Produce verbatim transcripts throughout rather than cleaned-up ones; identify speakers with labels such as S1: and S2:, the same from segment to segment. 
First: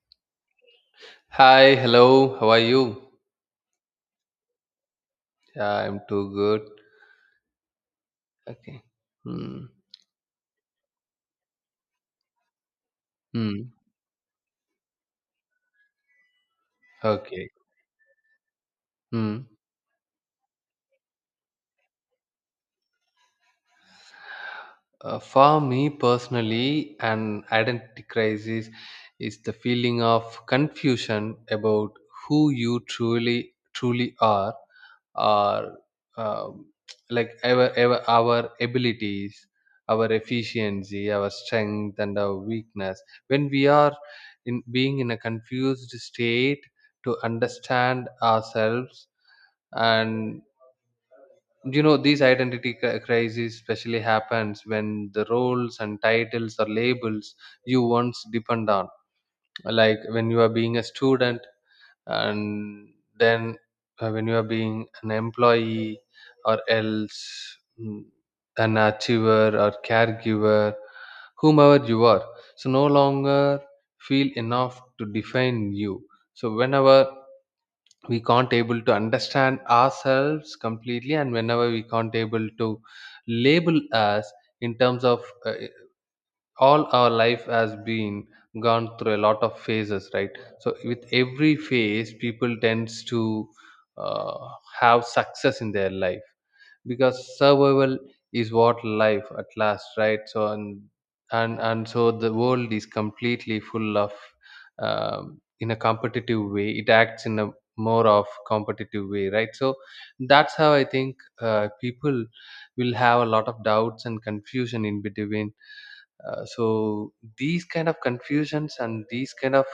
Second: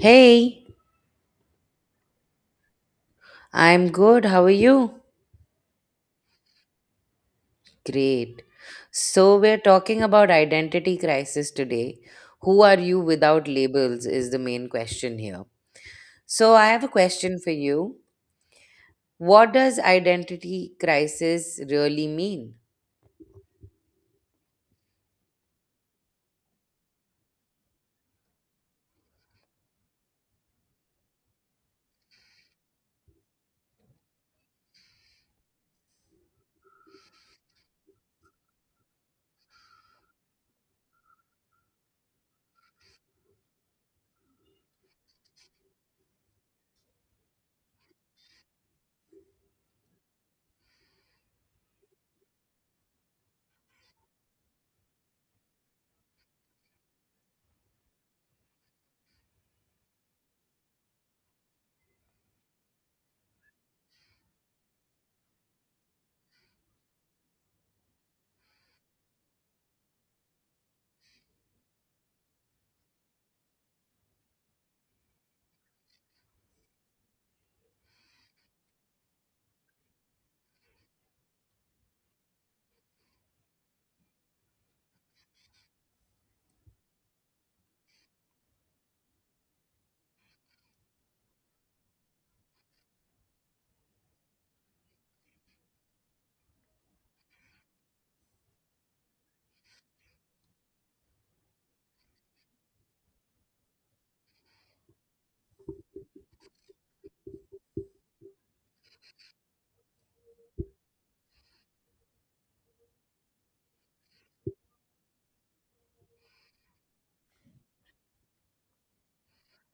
S1: Hey,
S2: Hi, hello. How are you?
S1: I'm good. How are you?
S2: Yeah, I'm too good.
S1: Great.
S2: Okay.
S1: So, we're
S2: Hmm.
S1: talking about identity crisis today. Who are you without
S2: Hmm.
S1: labels is the main question here. So, I have a question
S2: Okay.
S1: for you.
S2: Hmm.
S1: What does identity crisis really mean?
S2: Uh, for me personally, an identity crisis is the feeling of confusion about who you truly truly are, or um, like our, our our abilities, our efficiency, our strength, and our weakness. When we are in being in a confused state to understand ourselves and you know these identity cri- crises especially happens when the roles and titles or labels you once depend on, like when you are being a student, and then uh, when you are being an employee, or else mm, an achiever or caregiver, whomever you are, so no longer feel enough to define you. So whenever we can't able to understand ourselves completely, and whenever we can't able to label us in terms of uh, all our life has been gone through a lot of phases, right? So with every phase people tends to uh, have success in their life, because survival is what life at last, right? So and and and so the world is completely full of um, in a competitive way, it acts in a more of competitive way, right? So that's how I think uh, people will have a lot of doubts and confusion in between. Uh, so these kind of confusions and these kind of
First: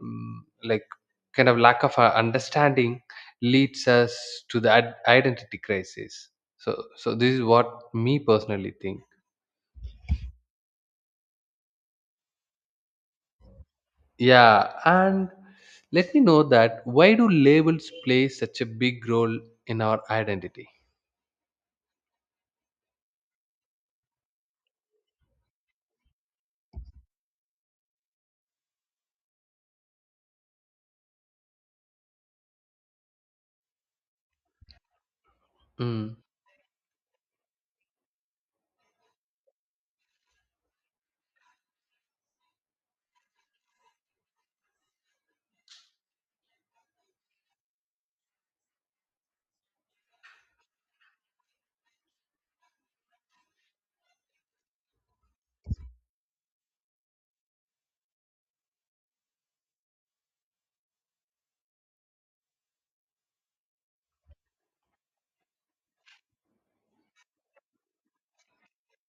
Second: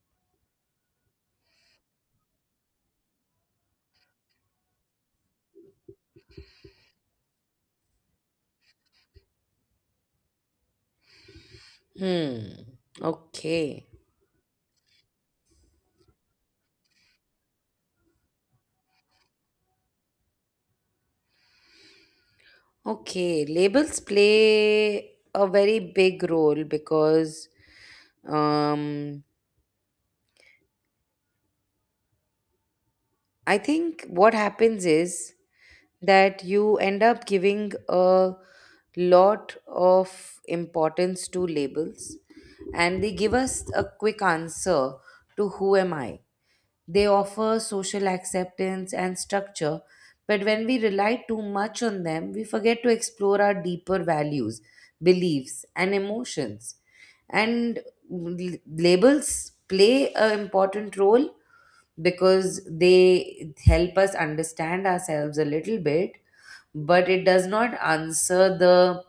S2: mm, like kind of lack of uh, understanding leads us to the ad- identity crisis. So so this is what me personally think.
S1: Hmm. Okay.
S2: Yeah, and let me know that why do labels play such a big role in our identity.
S1: Okay, labels play a very big role because um, I think what happens is
S2: Mm.
S1: that you end up giving a lot of importance to labels and they give us a quick answer to who am I. They offer social acceptance and structure, but when we rely too much on them, we forget to explore our deeper values, beliefs, and emotions. And l- labels play an important role because they help us understand ourselves a little bit, but it does not answer the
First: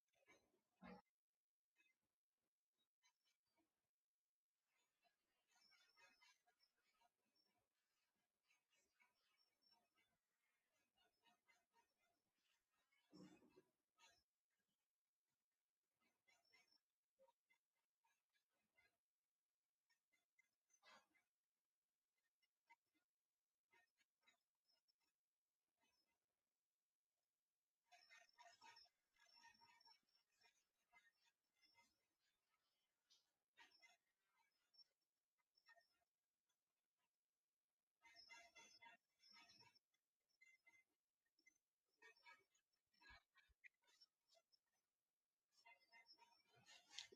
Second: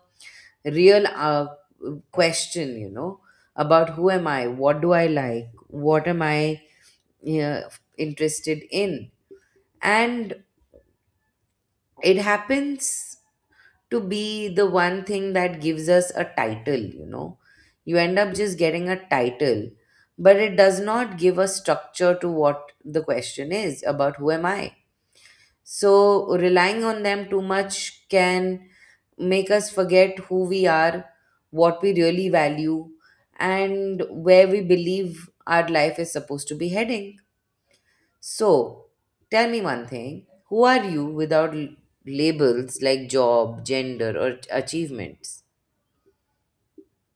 S1: real uh, question, you know, about who am I, what do I like, what am I uh, interested in. And it happens to be the one thing that gives us a title, you know, you end up just getting a title, but it does not give a structure to what the question is about who am I. So, relying on them too much can make us forget who we are, what we really value, and where we believe our life is supposed to be heading. So, tell me one thing, who are you without l- labels like job, gender, or ach- achievements?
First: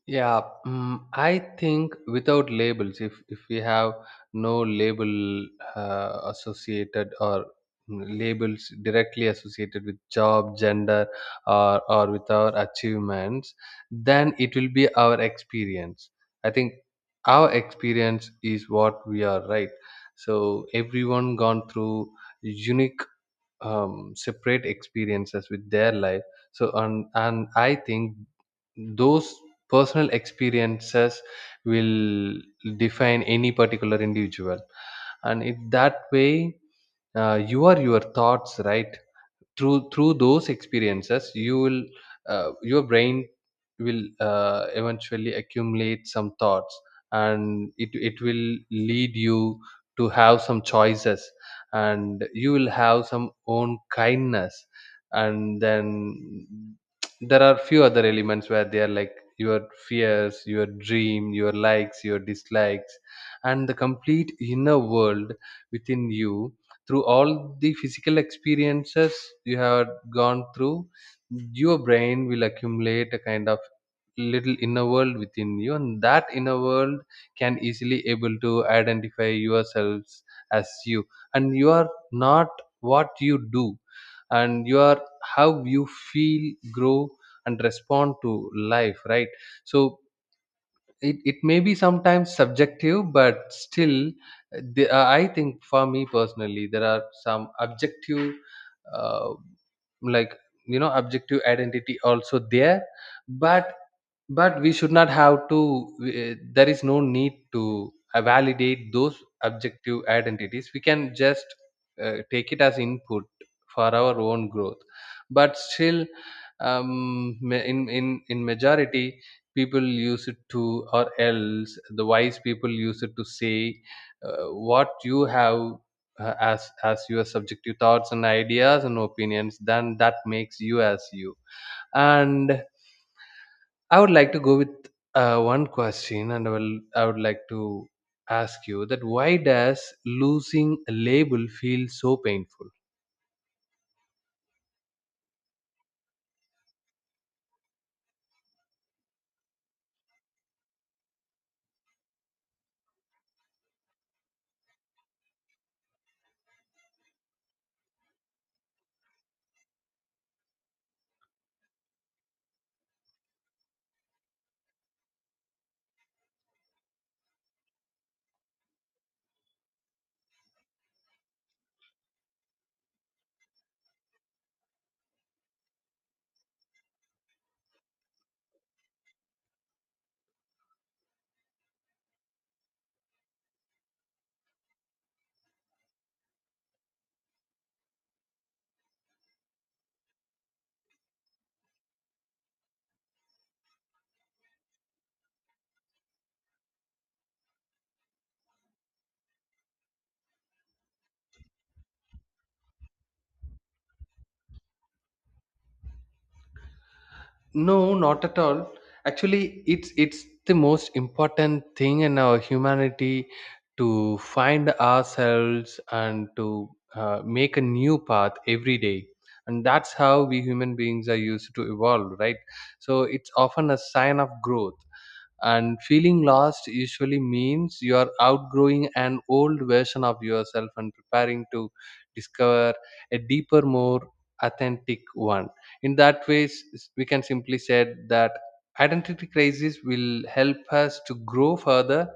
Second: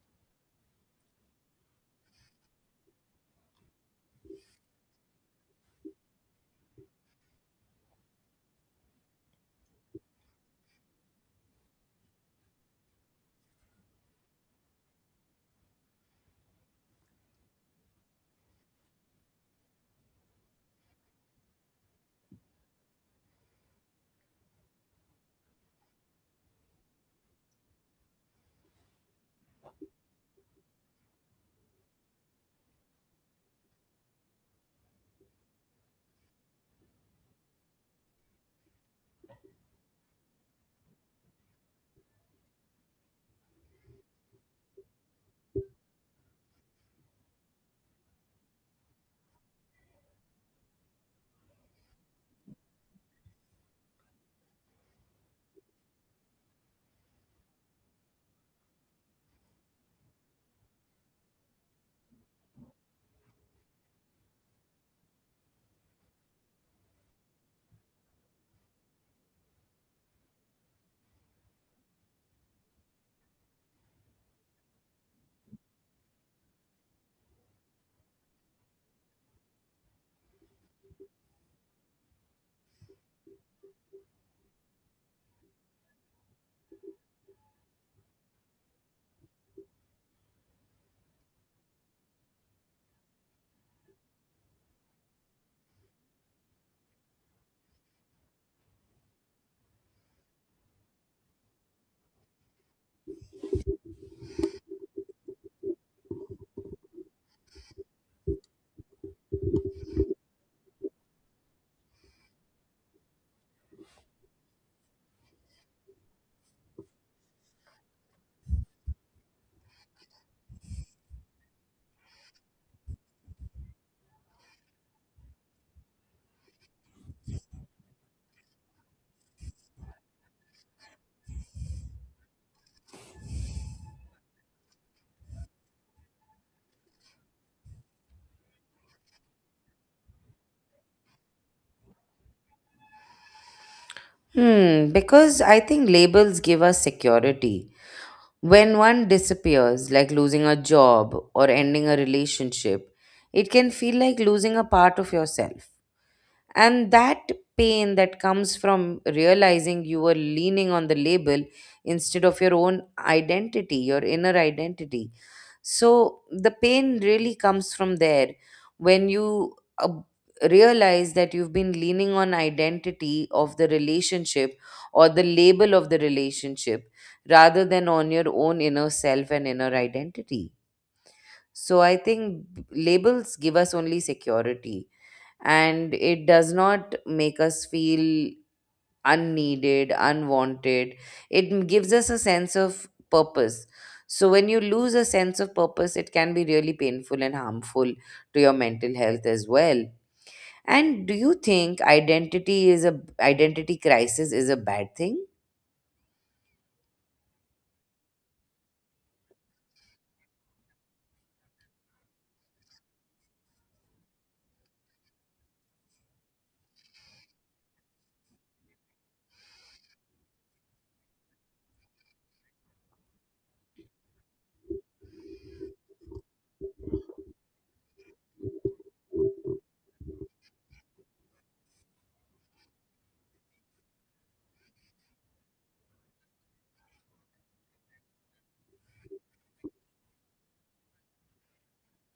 S2: Yeah, mm, I think without labels, if if we have no label uh, associated or mm, labels directly associated with job, gender, or or with our achievements, then it will be our experience. I think our experience is what we are, right? So everyone gone through unique um, separate experiences with their life. So and and I think those personal experiences will define any particular individual, and it that way uh, you are your thoughts, right? Through through those experiences you will uh, your brain will uh, eventually accumulate some thoughts, and it it will lead you to have some choices, and you will have some own kindness. And then there are few other elements where they are like your fears, your dream, your likes, your dislikes, and the complete inner world within you. Through all the physical experiences you have gone through, your brain will accumulate a kind of little inner world within you, and that inner world can easily able to identify yourselves as you. And you are not what you do, and you are how you feel, grow, and respond to life, right? So it, it may be sometimes subjective, but still uh, the, uh, I think for me personally there are some objective uh, like you know objective identity also there, but but we should not have to uh, there is no need to uh, validate those objective identities. We can just uh, take it as input for our own growth. But still um, ma- in in in majority, people use it to, or else the wise people use it to say uh, what you have uh, as as your subjective thoughts and ideas and opinions, then that makes you as you. And I would like to go with uh, one question, and I will. I would like to ask you that why does losing a label feel so painful?
S1: Hmm, because I think labels give us security. When one disappears, like losing a job or ending a relationship, it can feel like losing a part of yourself. And that pain that comes from realizing you were leaning on the label instead of your own identity, your inner identity. So the pain really comes from there when you uh, realize that you've been leaning on identity of the relationship or the label of the relationship rather than on your own inner self and inner identity. So I think b- labels give us only security and it does not make us feel unneeded, unwanted. It m- gives us a sense of purpose. So, when you lose a sense of purpose, it can be really painful and harmful to your mental health as well. And do you think identity is a identity crisis is a bad thing?
S2: No, not at all. Actually, it's it's the most important thing in our humanity to find ourselves and to uh, make a new path every day. And that's how we human beings are used to evolve, right? So it's often a sign of growth, and feeling lost usually means you are outgrowing an old version of yourself and preparing to discover a deeper, more authentic one. In that way, s- s- we can simply say that identity crisis will help us to grow further,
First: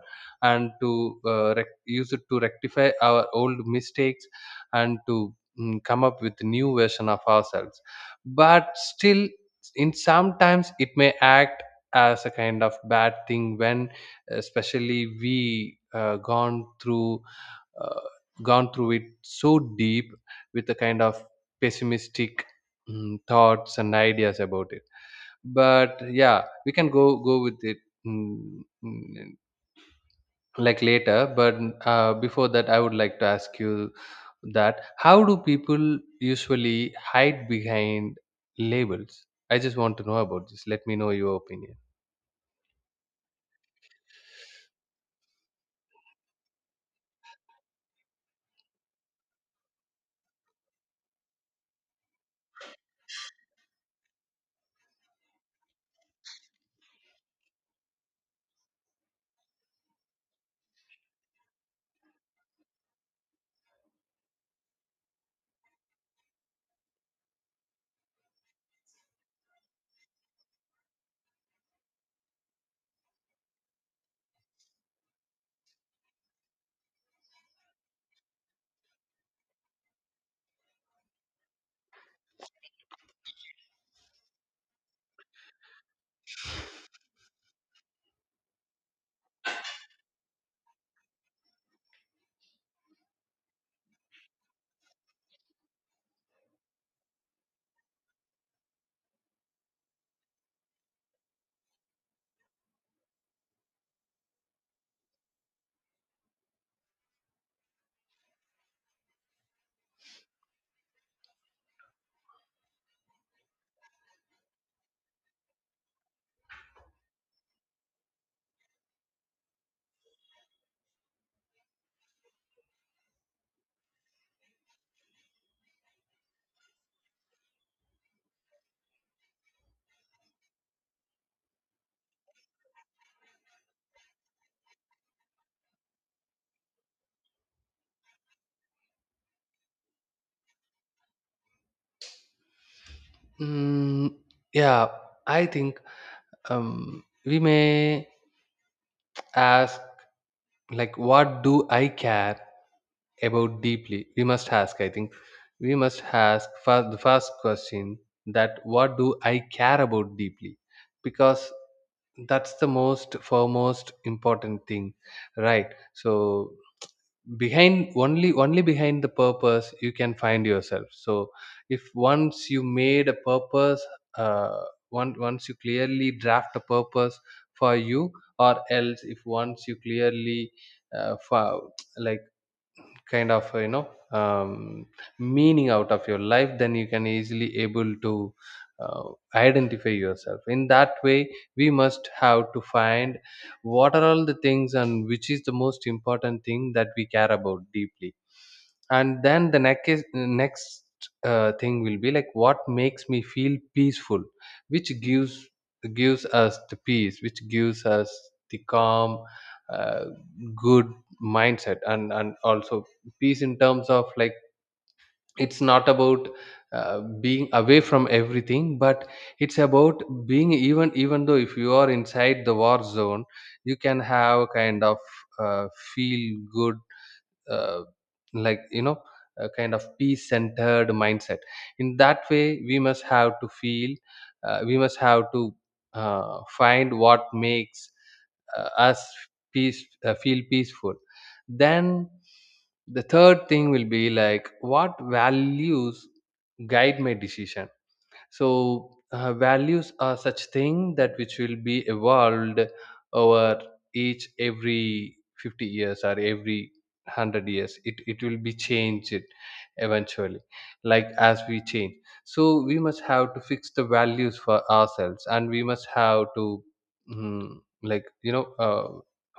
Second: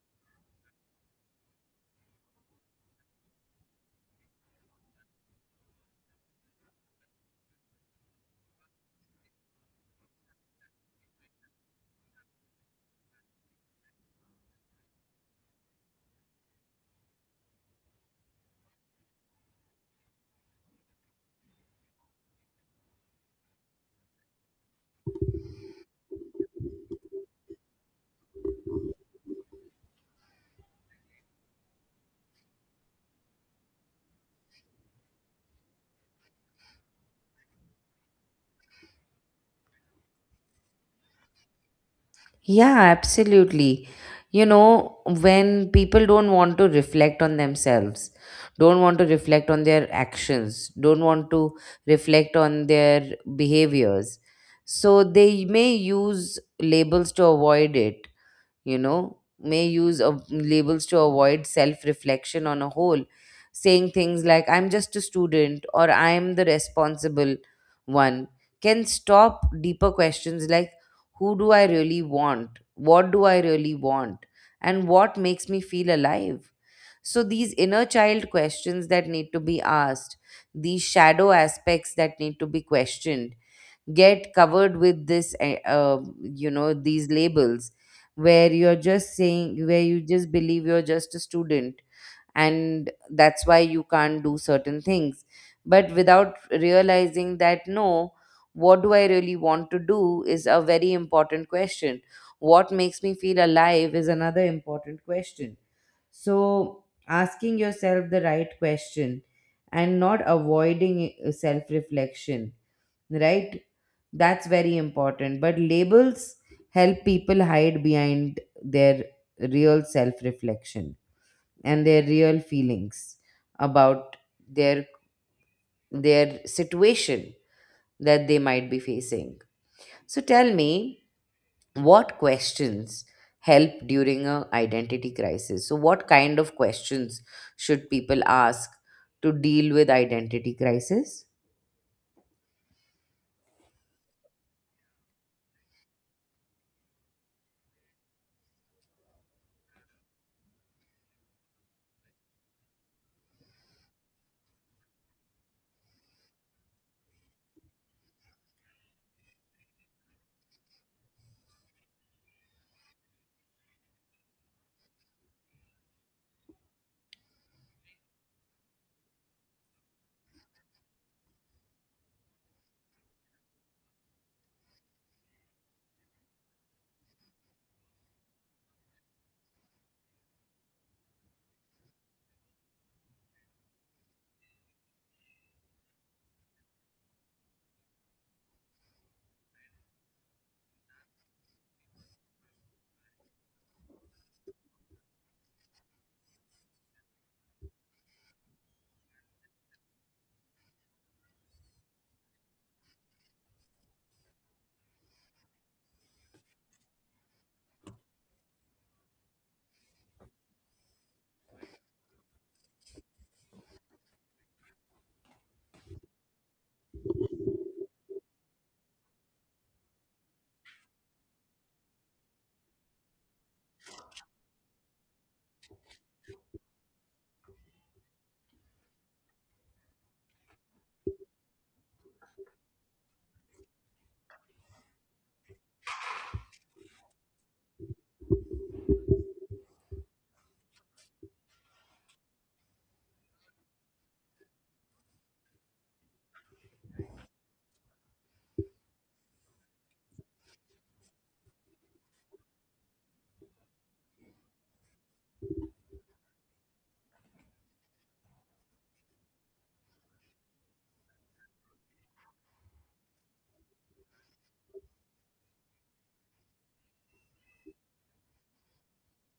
S2: and to uh, rec- use it to rectify our old mistakes, and to mm, come up with new version of ourselves. But still in sometimes it may act as a kind of bad thing when especially we uh, gone through uh, gone through it so deep with a kind of pessimistic mm, thoughts and ideas about it. But yeah, we can go go with it mm, mm, like later. But uh, before that I would like to ask you that how do people usually hide behind labels. I just want to know about this. Let me know your opinion.
S1: Yeah, absolutely. You know, when people don't want to reflect on themselves, don't want to reflect on their actions, don't want to reflect on their behaviors, so they may use labels to avoid it, you know, may use of labels to avoid self reflection on a whole, saying things like, I'm just a student or I'm the responsible one, can stop deeper questions like, who do I really want? What do I really want? And what makes me feel alive? So, these inner child questions that need to be asked, these shadow aspects that need to be questioned, get covered with this eh, uh, you know, these labels, where you're just saying, where you just believe you're just a student and that's why you can't do certain things, but without realizing that no, what do I really want to do is a very important question, what makes me feel alive is another important question. So, asking yourself the right question and not avoiding self reflection, right, that's very important. But labels help people hide behind their real self reflection and their real feelings about their their situation that they might be facing. So tell me, what questions help during a identity crisis, so what kind of questions should people ask to deal with identity crisis?
S2: Mm, yeah, I think um, we may ask, like, what do I care about deeply? We must ask, I think. We must ask first, the first question, that what do I care about deeply? Because that's the most foremost important thing, right? So behind only only behind the purpose you can find yourself. So if once you made a purpose, uh, one, once you clearly draft a purpose for you, or else if once you clearly uh, for, like kind of uh, you know um, meaning out of your life, then you can easily able to uh, identify yourself. In that way we must have to find what are all the things, and which is the most important thing that we care about deeply. And then the next is, next uh, thing will be like, what makes me feel peaceful? Which gives gives us the peace, which gives us the calm uh, good mindset, and and also peace in terms of like, it's not about uh, being away from everything, but it's about being, even even though if you are inside the war zone, you can have kind of uh, feel good, uh, like you know, a kind of peace centered mindset. In that way we must have to feel, uh, we must have to uh, find what makes uh, us peace, uh, feel peaceful. Then the third thing will be like, what values guide my decision? So uh, values are such thing that which will be evolved over each every fifty years, or every a hundred years, it, it will be changed. It eventually, like as we change. So we must have to fix the values for ourselves, and we must have to mm, like you know uh,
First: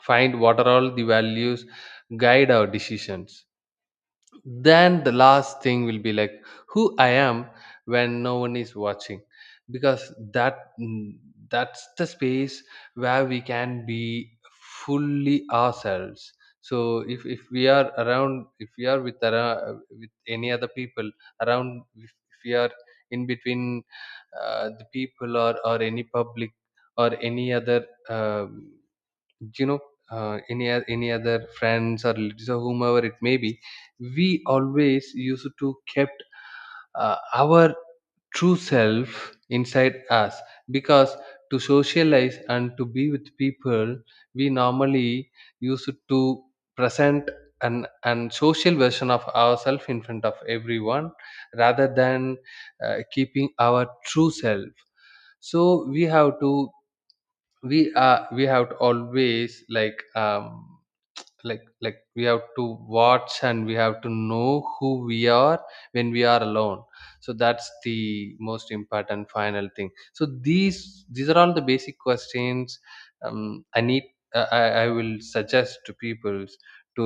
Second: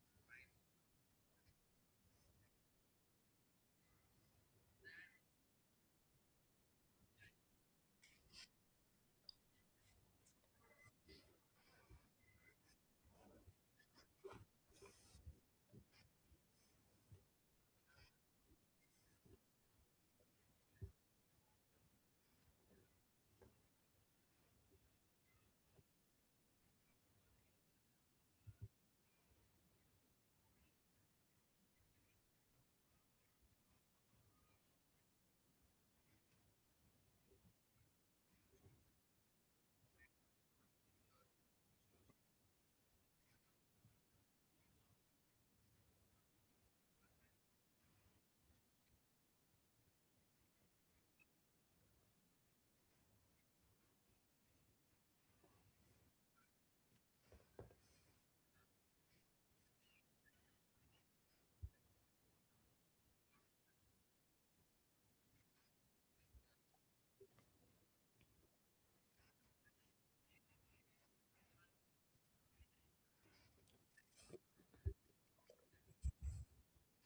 S2: find what are all the values guide our decisions. Then the last thing will be like, who I am when no one is watching, because that mm, that's the space where we can be fully ourselves. So if, if we are around, if we are with ara- with any other people around, if, if we are in between uh, the people, or or any public, or any other um do you know uh, any oth- any other friends or relatives or whomever it may be, we always used to kept uh, our true self inside us, because to socialize and to be with people we normally used to present an an social version of ourselves in front of everyone, rather than uh, keeping our true self. So we have to, we are we have to always like um, like like we have to watch, and we have to know who we are when we are alone. So that's the most important final thing. So these these are all the basic questions um, I need uh, I, I will suggest to people to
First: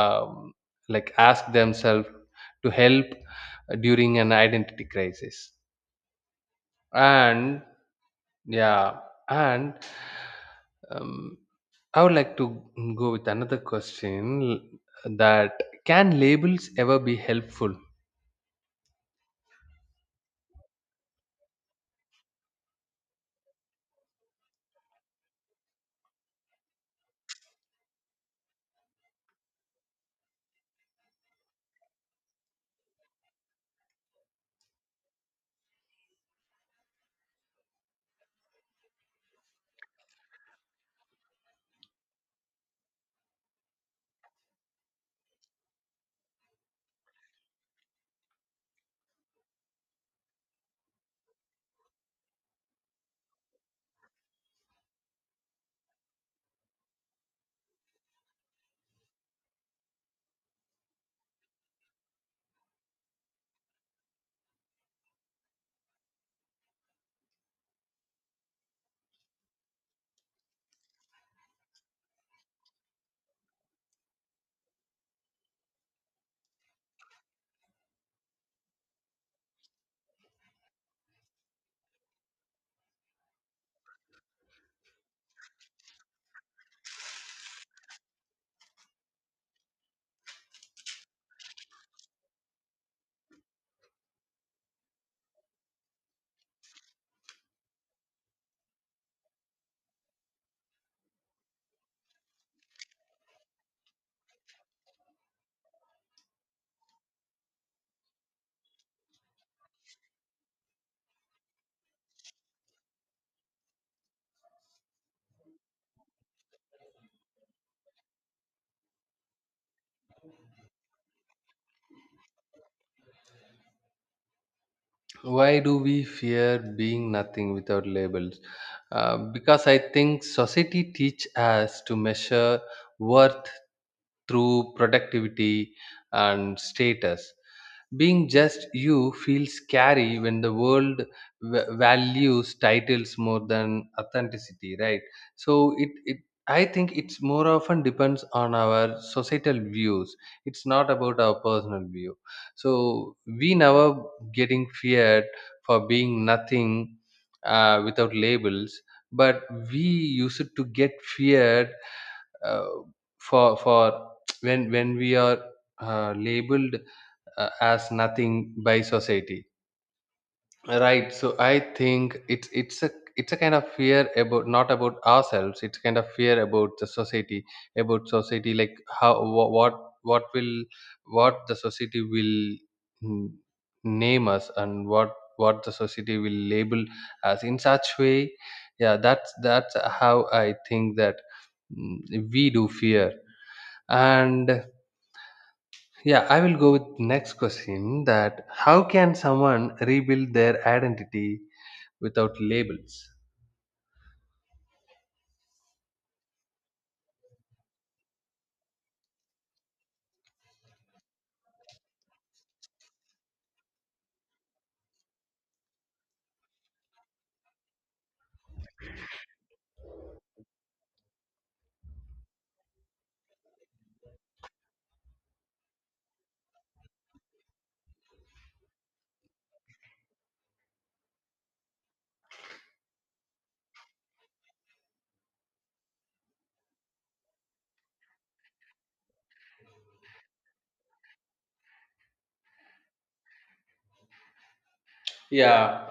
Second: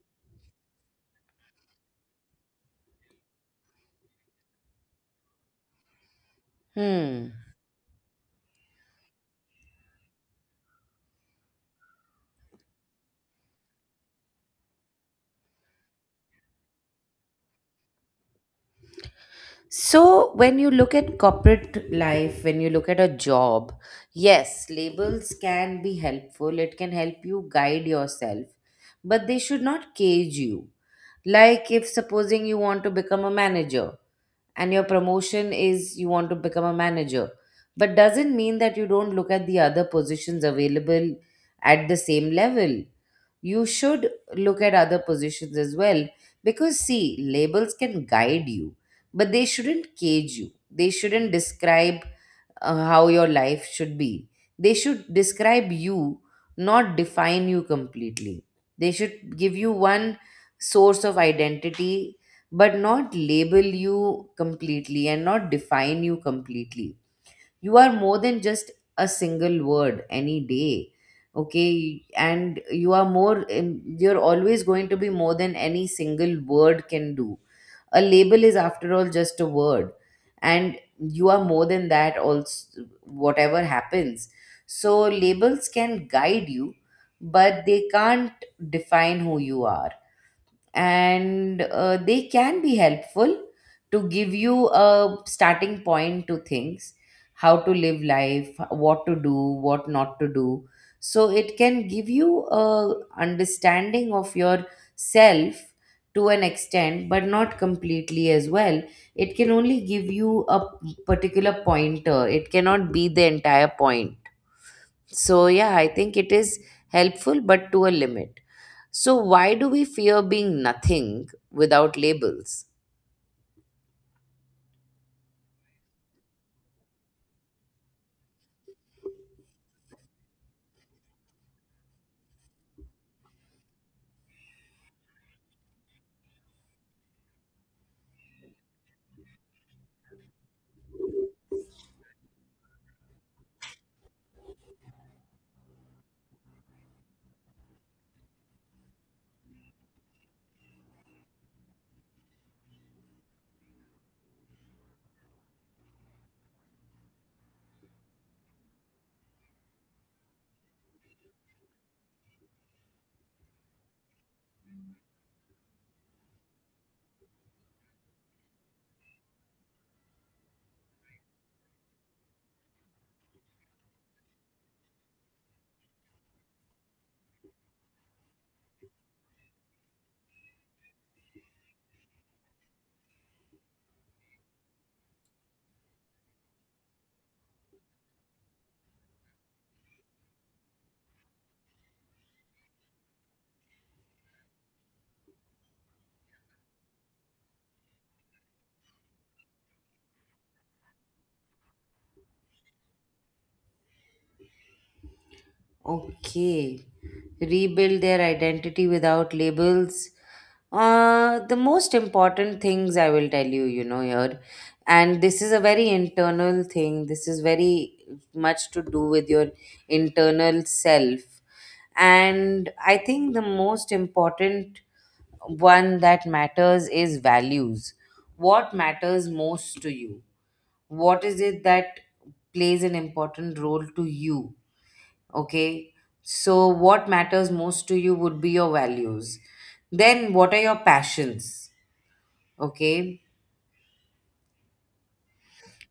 S2: um, like ask themselves to help during an identity crisis.
S1: Hmm.
S2: And yeah, and um, I would like to go with another question, that can labels ever be helpful?
S1: So when you look at corporate life, when you look at a job, yes, labels can be helpful, it can help you guide yourself, but they should not cage you. Like, if supposing you want to become a manager and your promotion is you want to become a manager, but doesn't mean that you don't look at the other positions available at the same level. You should look at other positions as well, because see, labels can guide you, but they shouldn't cage you. They shouldn't describe uh, how your life should be. They should describe you, not define you completely. They should give you one source of identity, but not label you completely and not define you completely. You are more than just a single word any day. Okay, and you are more, you're always going to be more than any single word can do, a label is, after all, just a word, and you are more than that, also, whatever happens. So, labels can guide you, but they can't define who you are. And uh, they can be helpful to give you a starting point to things, how to live life, what to do, what not to do. So it can give you a understanding of your self to an extent, but not completely as well. It can only give you a particular pointer, it cannot be the entire point. So yeah, I think it is helpful but to a limit. So, why do we fear being nothing without labels?
S2: Why do we fear being nothing without labels? Uh, because I think society teach us to measure worth through productivity and status. Being just you feels scary when the world v- values titles more than authenticity, right? So it, it I think it's more often depends on our societal views. It's not about our personal view. So we never getting feared for being nothing uh, without labels, but we used to get feared uh, for for when when we are uh, labeled uh, as nothing by society, right? So I think it's it's a it's a kind of fear about, not about ourselves, it's kind of fear about the society, about society, like how wha- what what will, what the society will mm, name us, and what what the society will label us in such way. Yeah, that's that's how I think that mm, we do fear. And yeah, I will go with next question, that how can someone rebuild their identity without labels?
S1: Okay, rebuild their identity without labels. Uh, the most important things I will tell you, you know, here, and this is a very internal thing. This is very much to do with your internal self. And I think the most important one that matters is values. What matters most to you? What is it that plays an important role to you? Okay, so what matters most to you would be your values. Then what are your passions? Okay,
S2: Yeah.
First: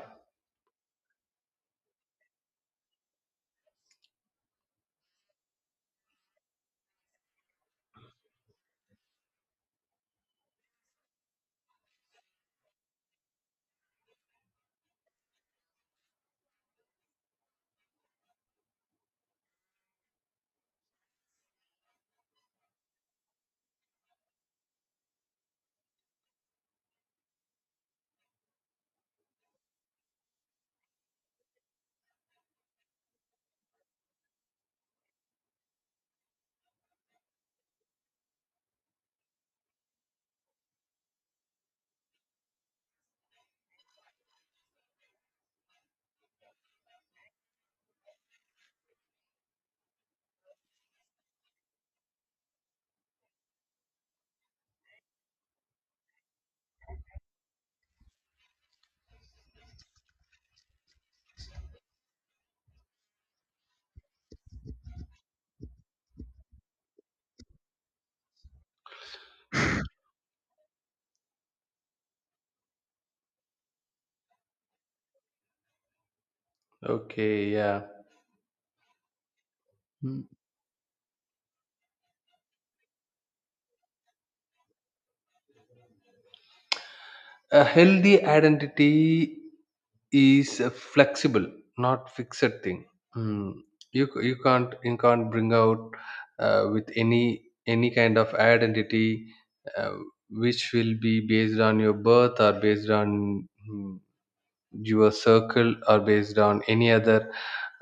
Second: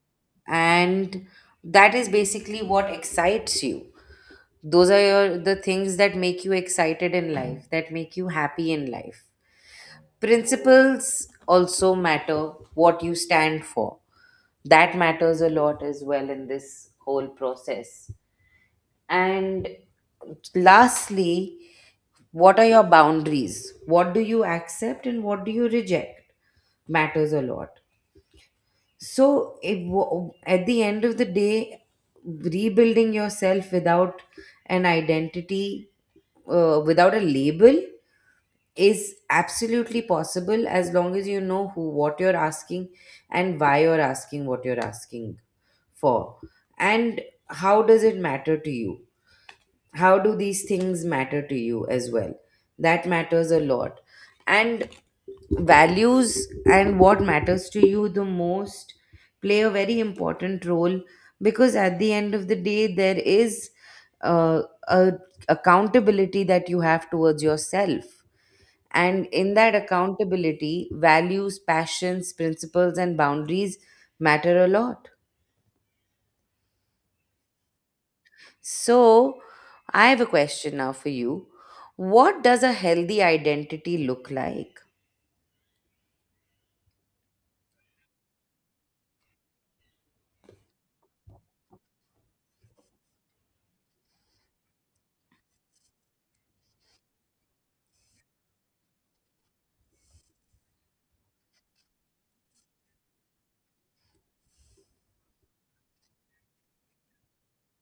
S1: and that is basically what excites you, those are your the things that make you excited in life, that make you happy in life. Principles also matter, what you stand for, that matters a lot as well in this whole process. And lastly, what are your boundaries? What do you accept and what do you reject? Matters a lot. So, it, wa- at the end of the day, rebuilding yourself without an identity, uh, without a label, is absolutely possible as long as you know who, what you're asking, and why you're asking what you're asking for. And how does it matter to you? How do these things matter to you as well, that matters a lot. And values and what matters to you the most play a very important role, because at the end of the day there is uh, a accountability that you have towards yourself, and in that accountability values, passions, principles and boundaries matter a lot.
S2: Okay, yeah.
S1: So, I have
S2: Mm.
S1: a question now for you. What does a healthy identity look like?
S2: A healthy identity is a flexible, not fixed thing. Mm. You c- you can't you can't bring out uh, with any any kind of identity uh, which will be based on your birth or based on mm, your circle or based on any other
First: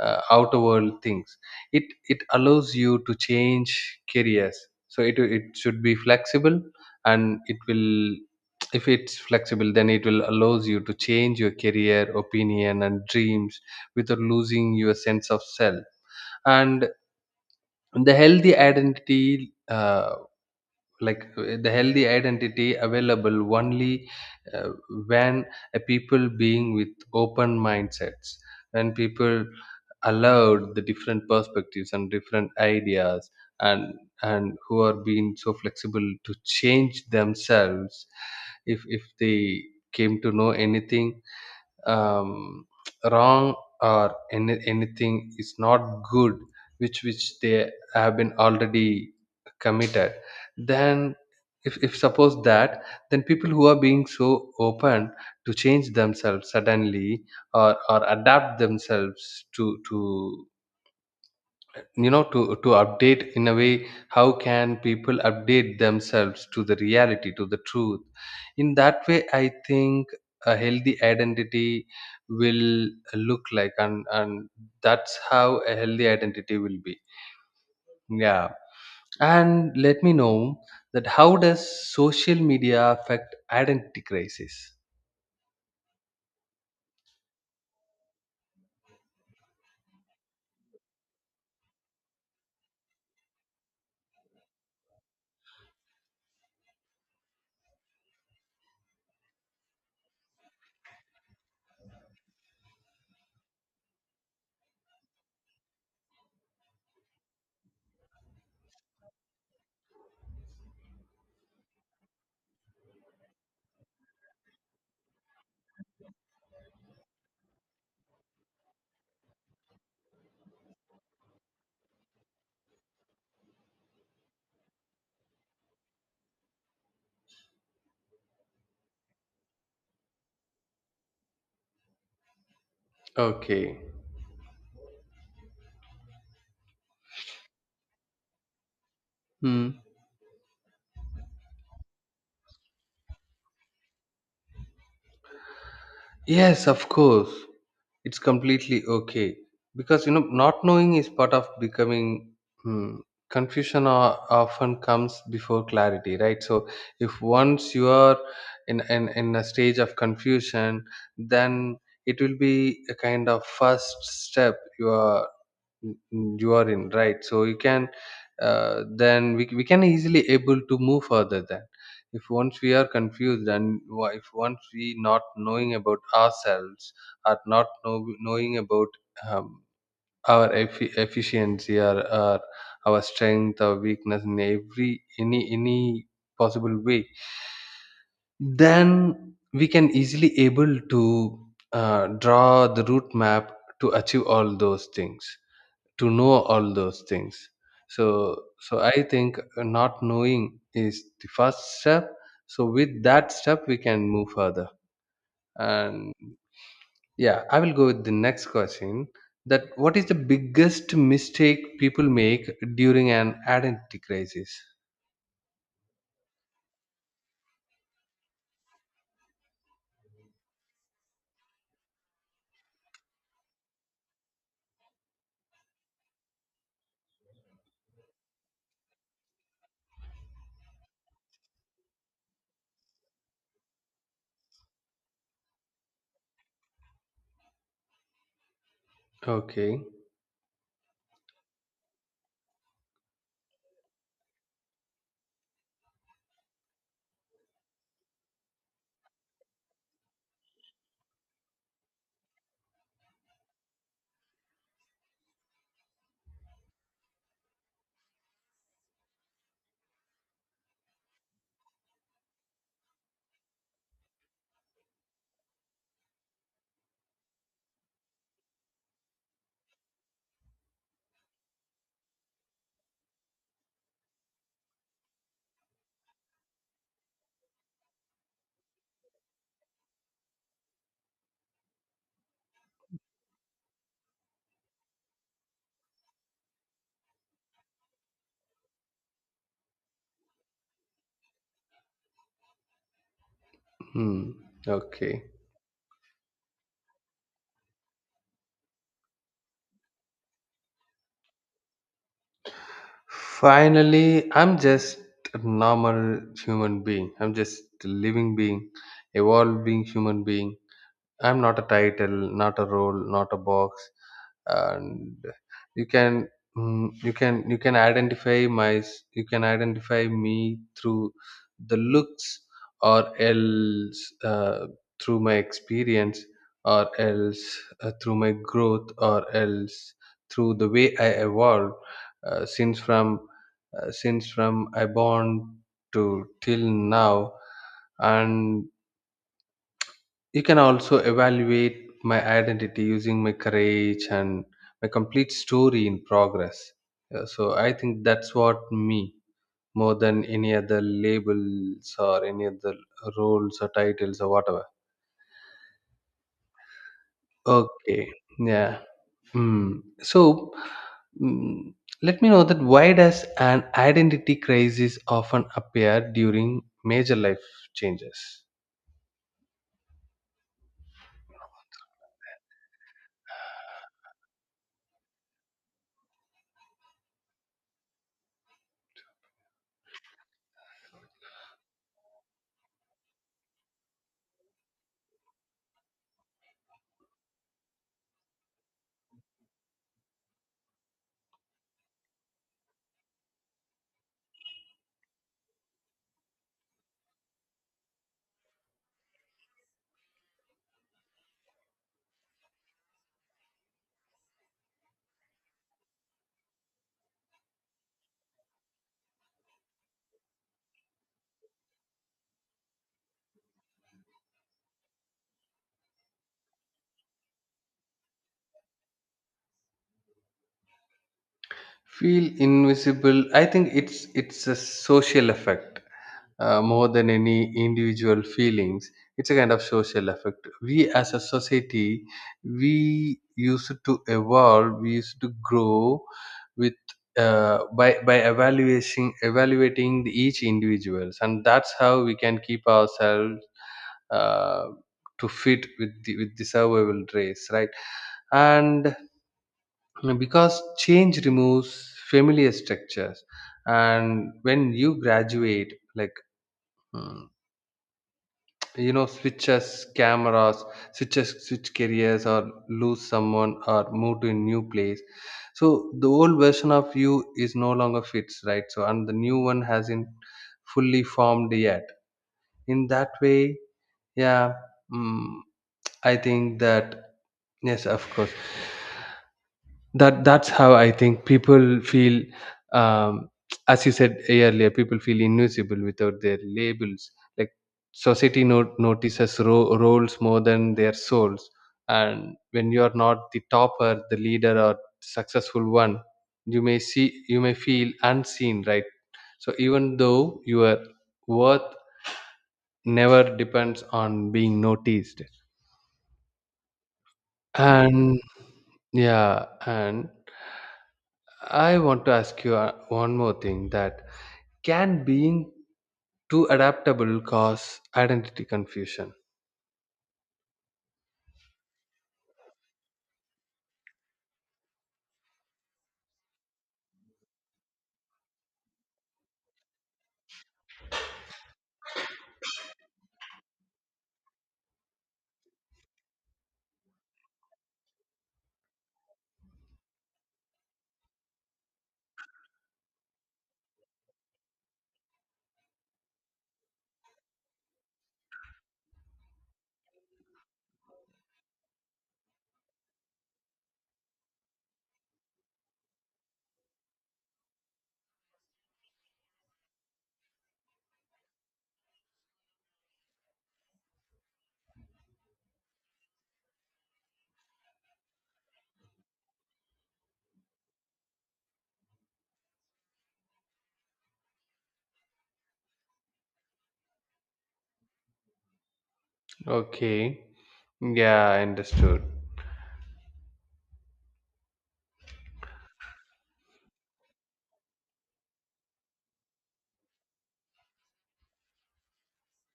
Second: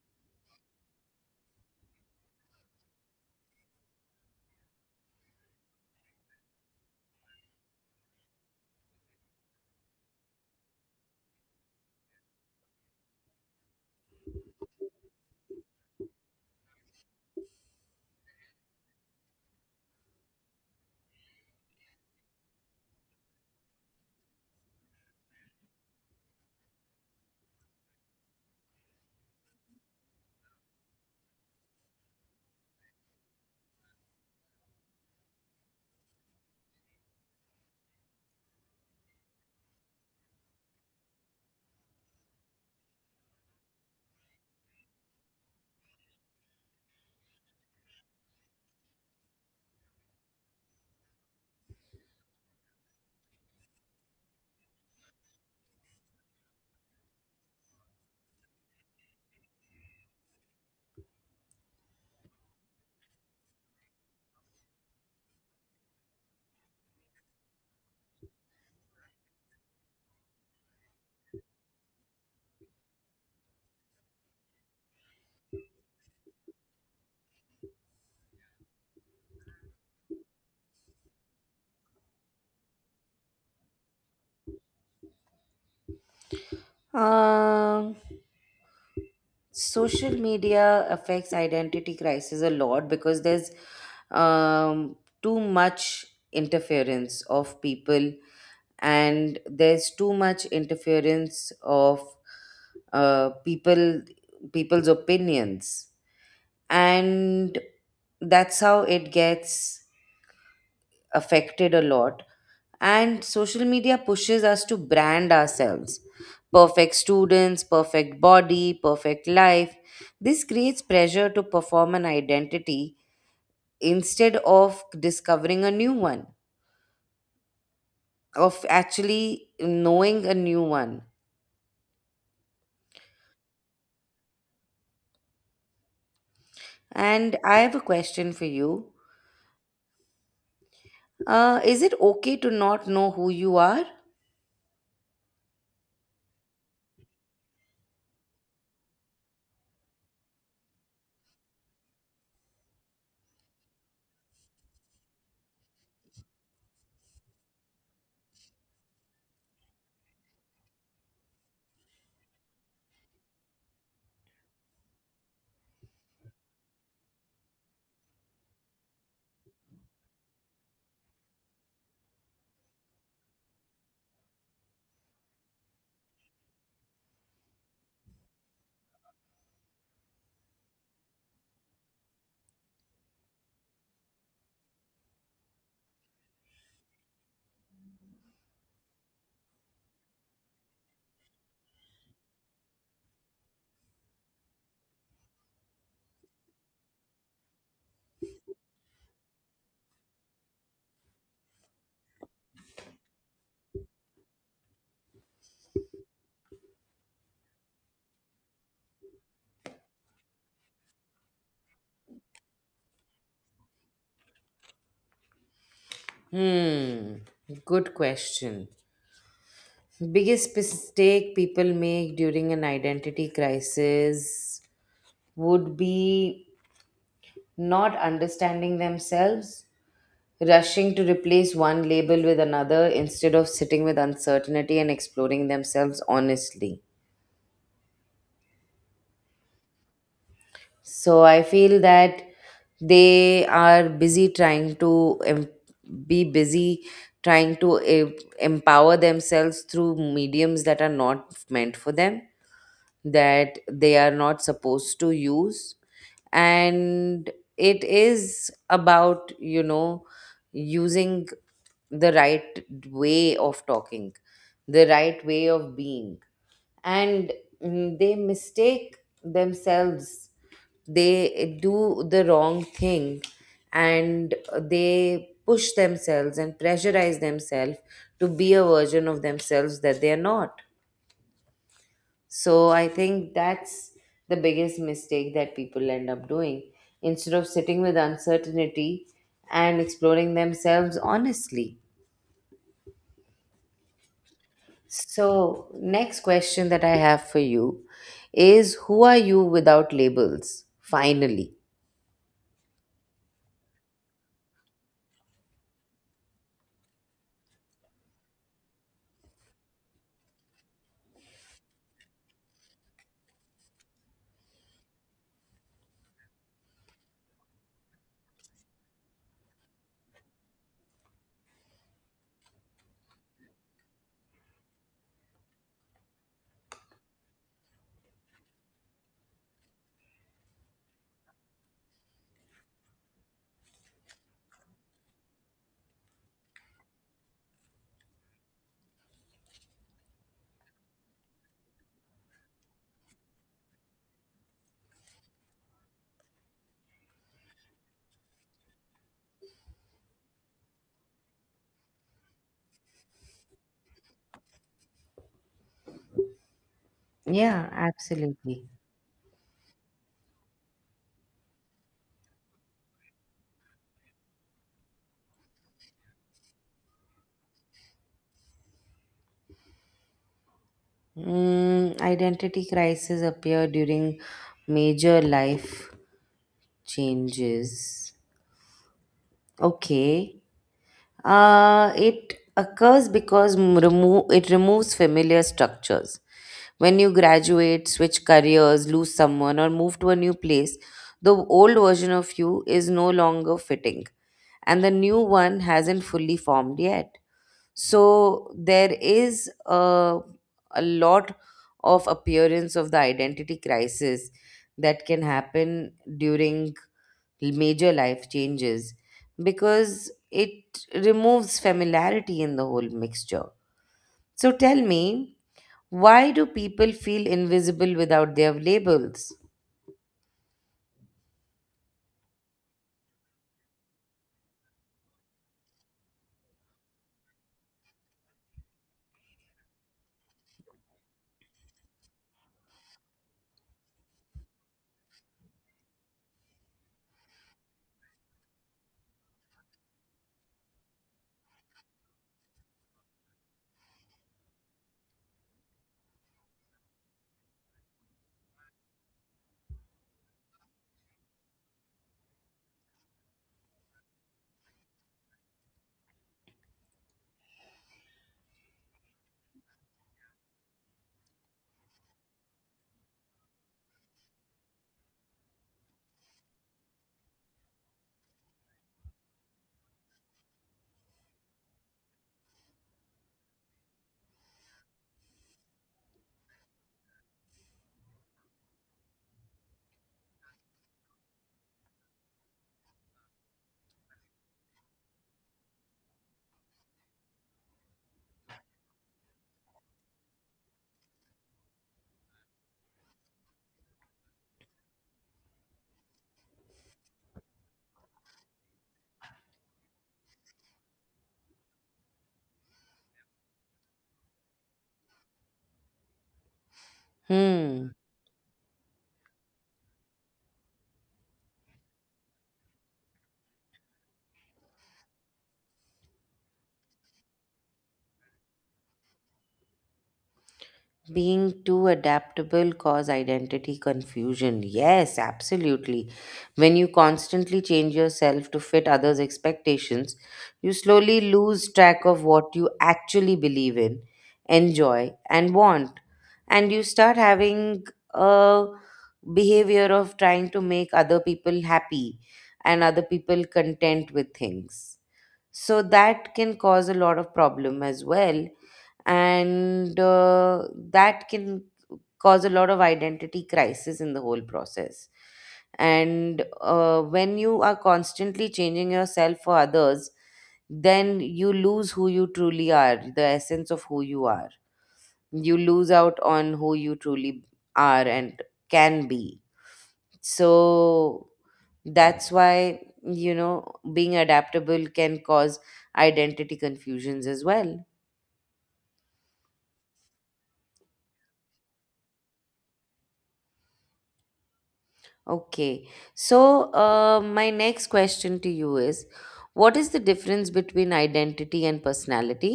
S2: uh, outer world things. It it allows you to change careers, so it it should be flexible, and it will, if it's flexible, then it will allows you to change your career, opinion, and dreams without losing your sense of self. And the healthy identity uh, like uh, the healthy identity available only uh, when a people being with open mindsets, when people allowed the different perspectives and different ideas, and and who are being so flexible to change themselves if if they came to know anything um, wrong or any, anything is not good which which they have been already committed. Then if, if suppose that, then people who are being so open to change themselves suddenly, or, or adapt themselves to to you know to to update in a way, how can people update themselves to the reality, to the truth. In that way, I think a healthy identity will look like, and and that's how a healthy identity will be. Yeah. And let me know that how does social media affect identity crisis?
S1: Um, Social media affects identity crisis a lot because there's um, too much interference of people, and there's too much interference of uh, people people's opinions, and that's how it gets affected a lot. And social media pushes us to brand ourselves. Perfect students, perfect body, perfect life. This creates pressure to perform an identity instead of discovering a new one, of actually knowing a new one.
S2: Okay.
S1: And I have a question for you.
S2: Hmm.
S1: Uh, is it okay to not know who you are?
S2: Yes, of course. It's completely okay because, you know, not knowing is part of becoming. Hmm, confusion o- often comes before clarity, right? So if once you are in, in in a stage of confusion, then it will be a kind of first step you are. Mm, mm, you are in, right? So you can, uh, then we, we can easily able to move further. Then if once we are confused and wa- if once we not knowing about ourselves, or not know, knowing about um, our effi efficiency, or, or our strength or weakness in every any any possible way, then we can easily able to uh, draw the route map to achieve all those things, to know all those things. So, so I think uh, not knowing is the first step, so with that step we can move further. And yeah, I will go with the next question, that what is the biggest mistake people make during an identity crisis?
S1: Hmm, good question. Biggest mistake people make during an identity crisis would be not understanding themselves, rushing to replace one label with another instead of sitting with uncertainty and exploring themselves honestly.
S2: Okay.
S1: So I feel that they are busy trying to em- be busy trying to em- empower themselves through mediums that are not meant for them, that they are not supposed to use. And it is about, you know, using the right way of talking, the right way of being. And mm, they mistake themselves, they do the wrong thing, and they push themselves and pressurize themselves to be a version of themselves that they are not. So I think that's the biggest mistake that people end up doing, instead of sitting with uncertainty and exploring themselves honestly.
S2: Hmm. Okay.
S1: So, next question that I have for you is, who are you without labels? Finally.
S2: Finally, I'm just a normal human being. I'm just a living being, evolving human being. I'm not a title, not a role, not a box. And you can, mm, you can you can identify my s- you can identify me through the looks, or else uh, through my experience, or else uh, through my growth, or else through the way I evolve, uh, since from uh, since from I born to till now. And you can also evaluate my identity using my courage and my complete story in progress. Uh, So I think that's what me, more than any other labels or any other roles or titles or whatever.
S1: Yeah,
S2: Okay.
S1: absolutely.
S2: Yeah. Mm. So, mm, let me know that why does an identity crisis often appear during major life changes?
S1: Mm, identity crises appear during major life changes. Okay. Uh, it occurs because m- remo- it removes familiar structures. When you graduate, switch careers, lose someone, or move to a new place, the old version of you is no longer fitting, and the new one hasn't fully formed yet. So there is a, a lot of appearance of the identity crisis that can happen during major life changes, because it removes familiarity in the whole mixture. So tell me, why do people feel invisible without their labels?
S2: Feel invisible. I think it's it's a social effect, uh, more than any individual feelings. It's a kind of social effect. We as a society, we used to evolve, we used to grow with, uh, by by evaluating evaluating the each individuals, and that's how we can keep ourselves uh, to fit with the with the survival race, right? And because change removes familiar structures, and when you graduate, like, hmm, you know, switches cameras, switches switch careers, or lose someone or move to a new place, so the old version of you is no longer fits, right? So and the new one hasn't fully formed yet. In that way, yeah, mm, I think that, yes of course, that that's how I think people feel, um, as you said earlier, people feel invisible without their labels, like society no- notices ro- roles more than their souls. And when you are not the topper, the leader, or successful one, you may see, you may feel unseen, right? So even though your worth never depends on being noticed.
S1: Hmm.
S2: And yeah, and I want to ask you uh, one more thing, that can being too adaptable cause identity confusion?
S1: Being too adaptable cause identity confusion. Yes, absolutely. When you constantly change yourself to fit others' expectations, you slowly lose track of what you actually believe in, enjoy, and want. And you start having a behavior of trying to make other people happy and other people content with things, so that can cause a lot of problem as well. And uh, That can cause a lot of identity crisis in the whole process. And uh, When you are constantly changing yourself for others, then you lose who you truly are, the essence of who you are. You lose out on who you truly are and can be. So that's why you know being adaptable can cause identity confusions as well.
S2: Okay. Yeah, I understood.
S1: Okay, so uh, my next question to you is, what is the difference between identity and personality?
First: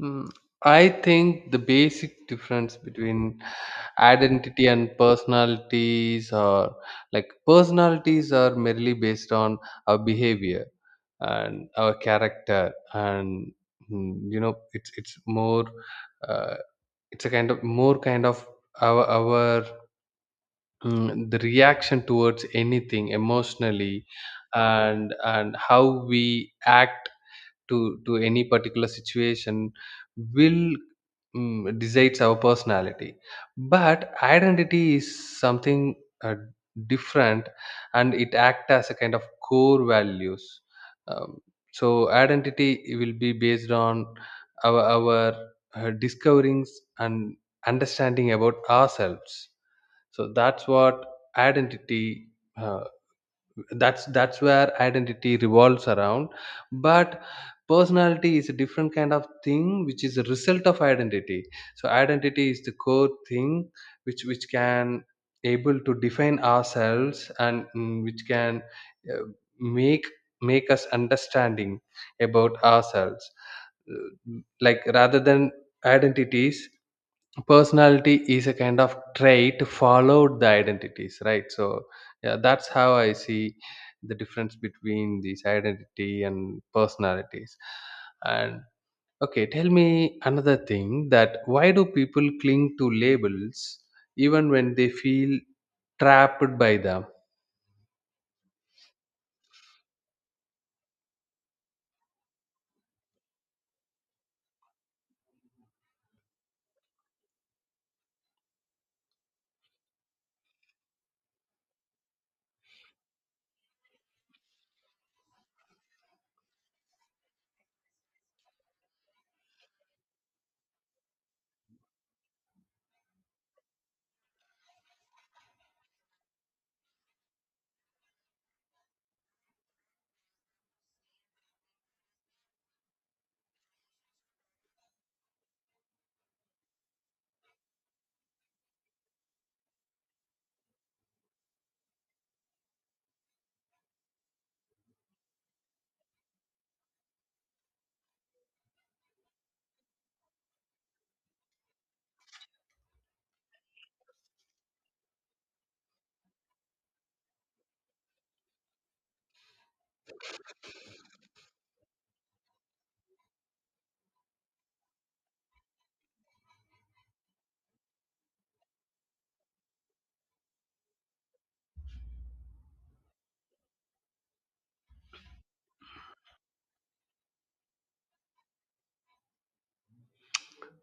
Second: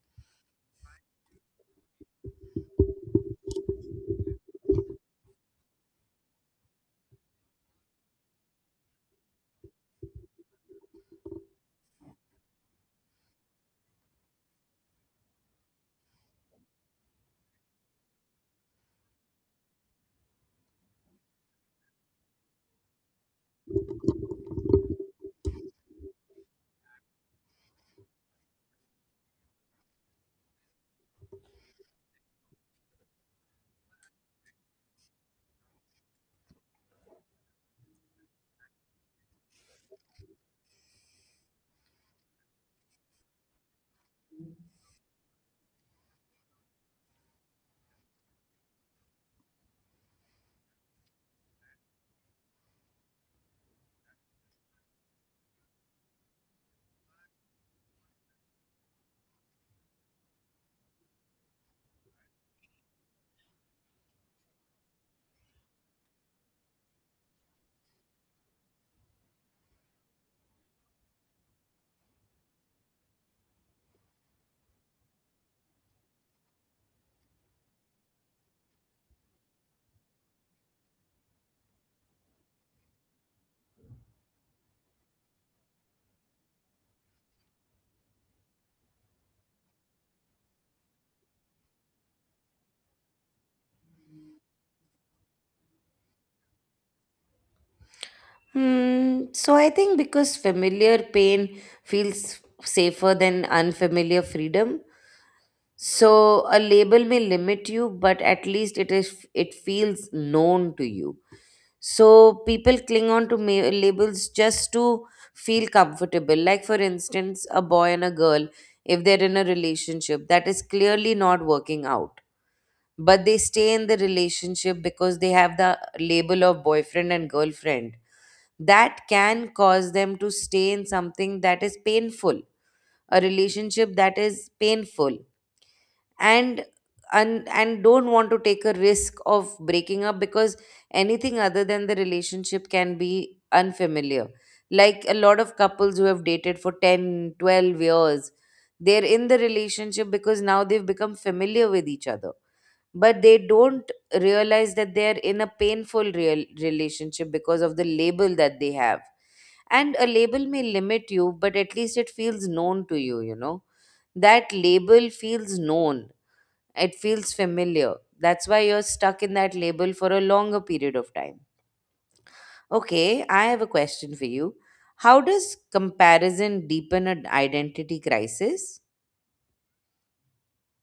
S2: Mm, I think the basic difference between identity and personalities are, like, personalities are merely based on our behavior and our character. And, mm, you know, it's it's more, uh, it's a kind of more kind of our our mm, the reaction towards anything emotionally, and and how we act to to any particular situation will, mm, decides our personality. But identity is something uh, different, and it act as a kind of core values. um, so identity will be based on our our uh, discoverings and understanding about ourselves. So that's what identity, uh, that's that's where identity revolves around. But personality is a different kind of thing which is a result of identity. So identity is the core thing which which can able to define ourselves, and, mm, which can uh, make make us understanding about ourselves. Uh, like, rather than identities, personality is a kind of trait followed the identities, right? So yeah, that's how I see the difference between these identity and personalities. And okay, tell me another thing, that why do people cling to labels even when they feel trapped by them?
S1: Hmm, so I think because familiar pain feels safer than unfamiliar freedom. So a label may limit you, but at least it is it feels known to you. So people cling on to ma- labels just to feel comfortable. Like, for instance, a boy and a girl, if they're in a relationship that is clearly not working out, but they stay in the relationship because they have the label of boyfriend and girlfriend, that can cause them to stay in something that is painful, a relationship that is painful, and and and don't want to take a risk of breaking up because anything other than the relationship can be unfamiliar. Like a lot of couples who have dated for ten, twelve years, they're in the relationship because now they've become familiar with each other, but they don't realize that they're in a painful real relationship because of the label that they have. And a label may limit you, but at least it feels known to you you know That label feels known, it feels familiar. That's why you're stuck in that label for a longer period of time. Okay, I have a question for you. How does comparison deepen an identity crisis?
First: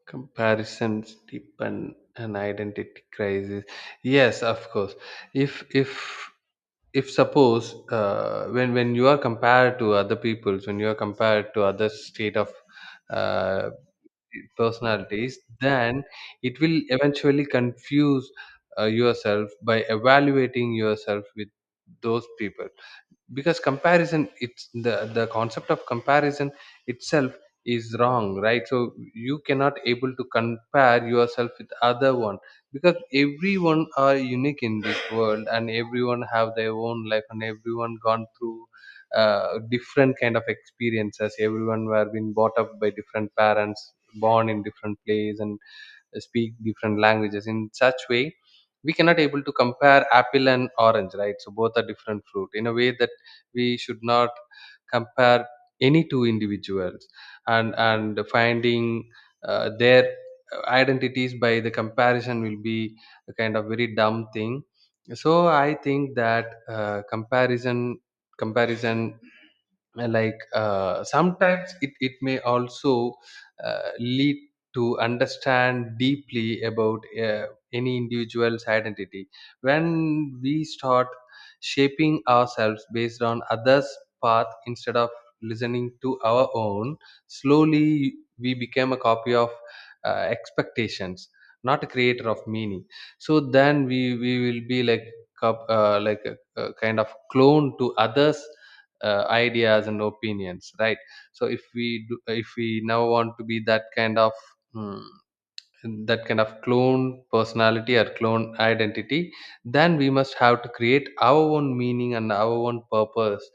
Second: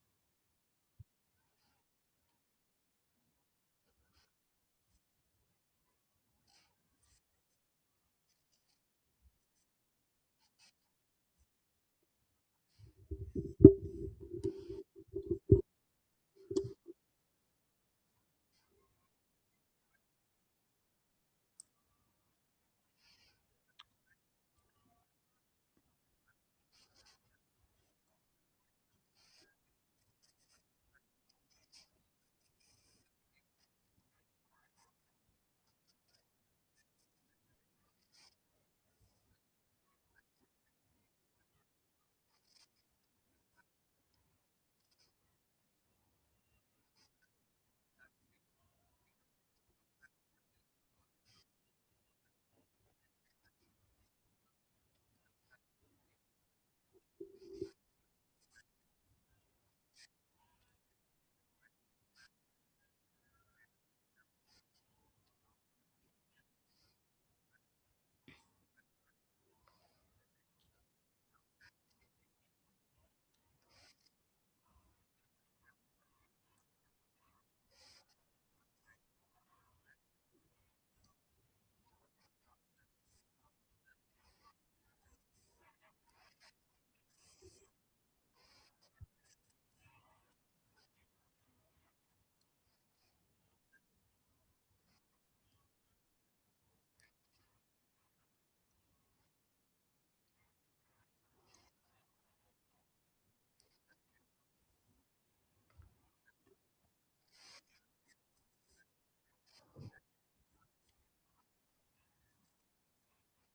S2: Comparisons deepen an identity crisis. Yes, of course. If if if suppose, uh, when when you are compared to other peoples, when you are compared to other state of uh, personalities, then it will eventually confuse uh, yourself by evaluating yourself with those people. Because comparison, it's the the concept of comparison itself is wrong, right? So you cannot able to compare yourself with other one, because everyone are unique in this world, and everyone have their own life, and everyone gone through uh, different kind of experiences. Everyone were been brought up by different parents, born in different place, and speak different languages. In such way, we cannot able to compare apple and orange, right? So both are different fruit. In a way that we should not compare any two individuals, and and finding uh, their identities by the comparison will be a kind of very dumb thing. So I think that, uh, comparison, comparison, uh, like, uh, sometimes it, it may also uh, lead to understand deeply about uh, any individual's identity. When we start shaping ourselves based on others path instead of listening to our own, slowly we become a copy of uh, expectations, not a creator of meaning. So then we we will be like cop- uh, like a, a kind of clone to others uh, ideas and opinions, right? So if we do, if we now want to be that kind of, mm, that kind of clone personality or clone identity, then we must have to create our own meaning and our own purpose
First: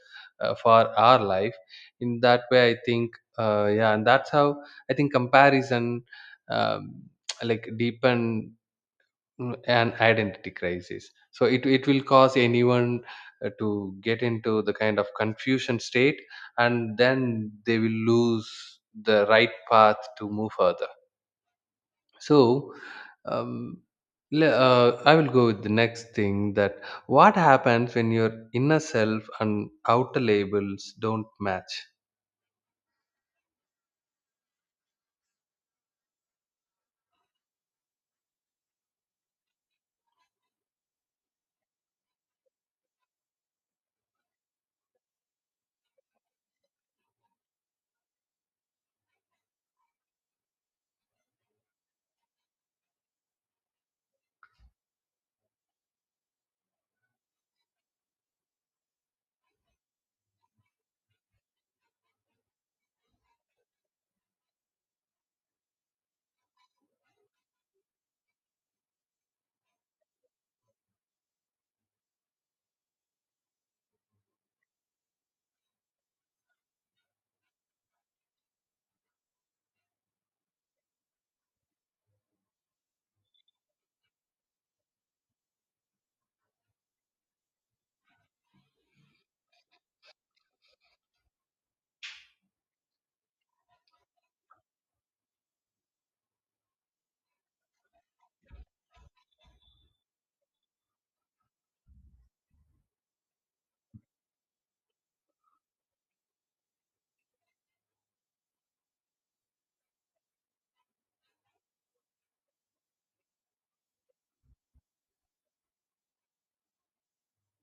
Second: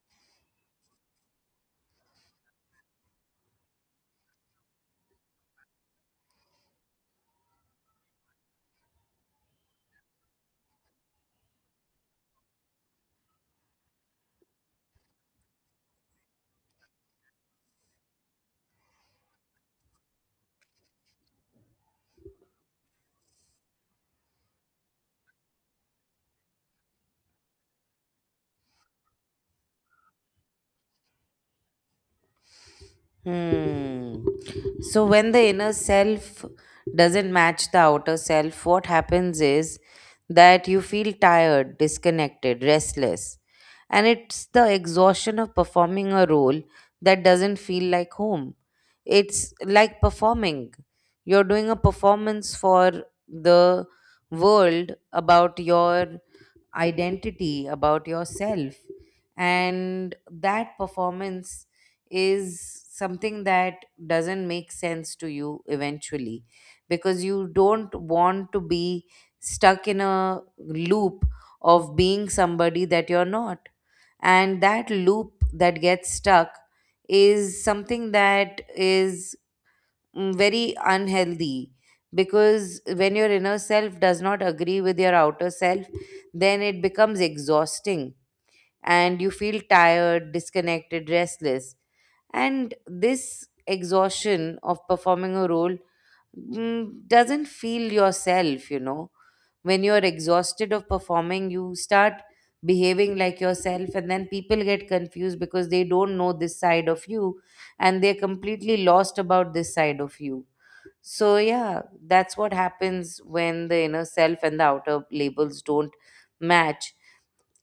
S2: uh, for our life. In that way, I think, uh, yeah, and that's how I think comparison um, like deepen, mm, an identity crisis. So it, it will cause anyone uh, to get into the kind of confusion state, and then they will lose the right path to move further. So, um, le- uh, I will go with the next thing, that what happens when your inner self and outer labels don't match?
S1: Hmm. So when the inner self doesn't match the outer self, what happens is that you feel tired, disconnected, restless. And it's the exhaustion of performing a role that doesn't feel like home. It's like performing. You're doing a performance for the world about your identity, about yourself, and that performance is something that doesn't make sense to you eventually, because you don't want to be stuck in a loop of being somebody that you're not. And that loop that gets stuck is something that is mm, very unhealthy, because when your inner self does not agree with your outer self, then it becomes exhausting and you feel tired, disconnected, restless. And this exhaustion of performing a role mm, doesn't feel yourself, you know. When you're exhausted of performing, you start behaving like yourself, and then people get confused because they don't know this side of you, and they're completely lost about this side of you. So, yeah, that's what happens when the inner self and the outer labels don't match.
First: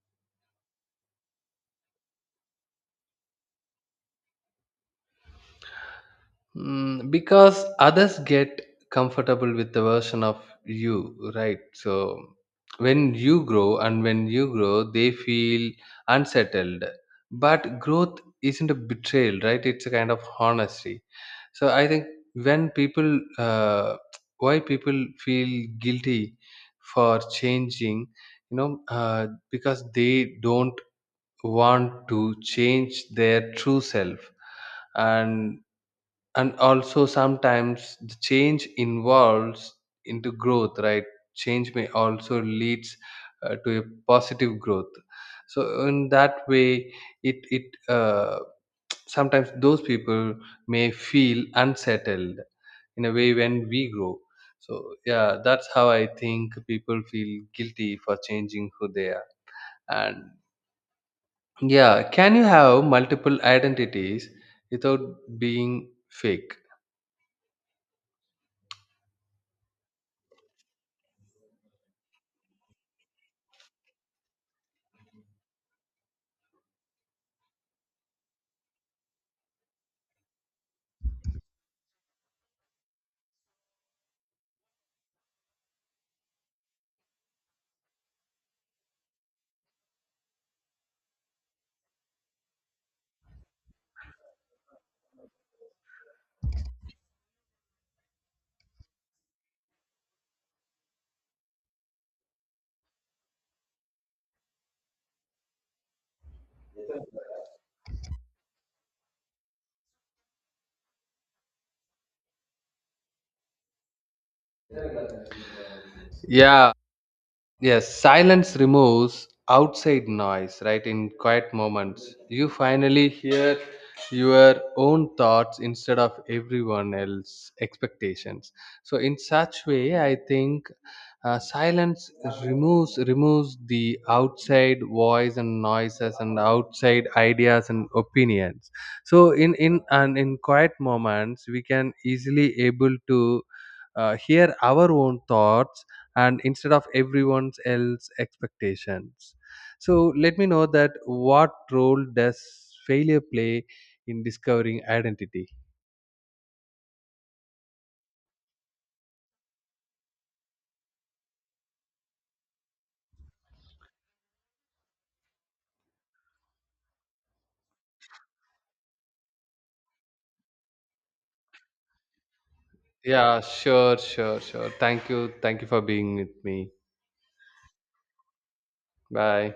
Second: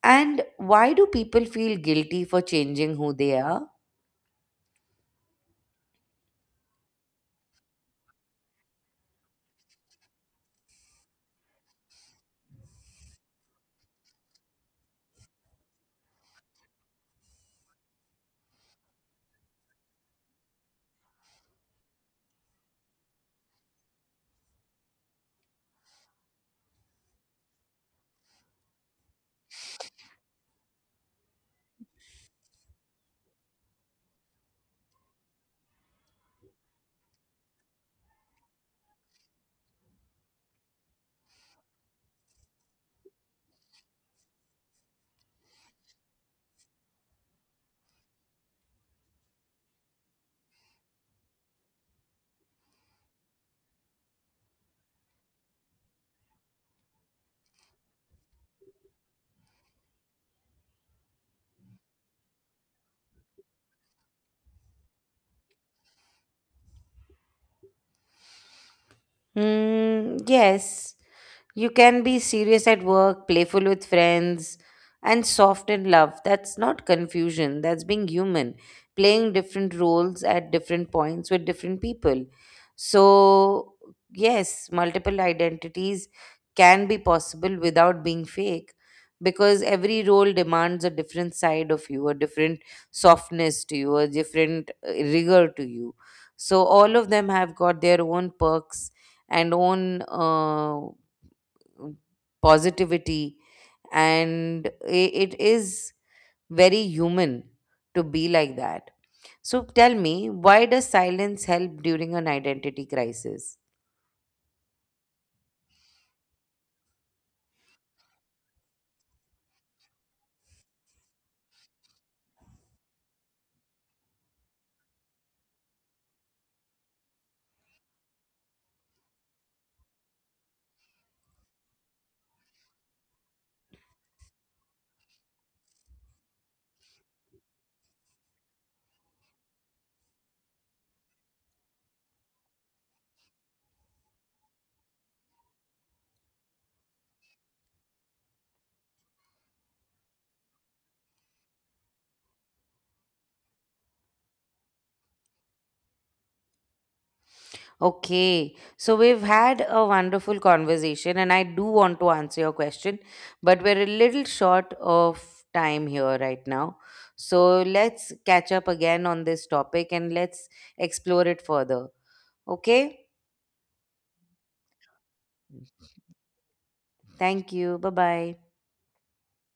S1: And why do people feel guilty for changing who they are?
S2: Mm, because others get comfortable with the version of you, right? So when you grow and when you grow, they feel unsettled. But growth isn't a betrayal, right? It's a kind of honesty. So I think, when people, uh, why people feel guilty for changing, you know, uh, because they don't want to change their true self. and and also sometimes the change involves into growth, right? Change may also leads uh, to a positive growth. So in that way, it it uh, sometimes those people may feel unsettled in a way when we grow. So yeah, that's how I think people feel guilty for changing who they are. And yeah, can you have multiple identities without being fake?
S1: Mm, yes, you can be serious at work, playful with friends, and soft in love. That's not confusion, that's being human, playing different roles at different points with different people. So, yes, multiple identities can be possible without being fake, because every role demands a different side of you, a different softness to you, a different uh, rigor to you. So, all of them have got their own perks and own uh, positivity. And i- it is very human to be like that. So tell me, why does silence help during an identity crisis?
S2: Yeah. Yes, silence removes outside noise, right? In quiet moments, you finally hear your own thoughts instead of everyone else's expectations. So, in such way, I think uh, silence removes removes the outside voice and noises and outside ideas and opinions. So, in in and in quiet moments, we can easily able to uh, hear our own thoughts, and instead of everyone's else expectations. So let me know that what role does failure play in discovering identity?
S1: Okay, so we've had a wonderful conversation and I do want to answer your question, but we're a little short of time here right now. So let's catch up again on this topic and let's explore it further. Okay,
S2: Yeah, sure, sure, sure. Thank you, thank you for being with me.
S1: thank you. Bye bye.
S2: Bye.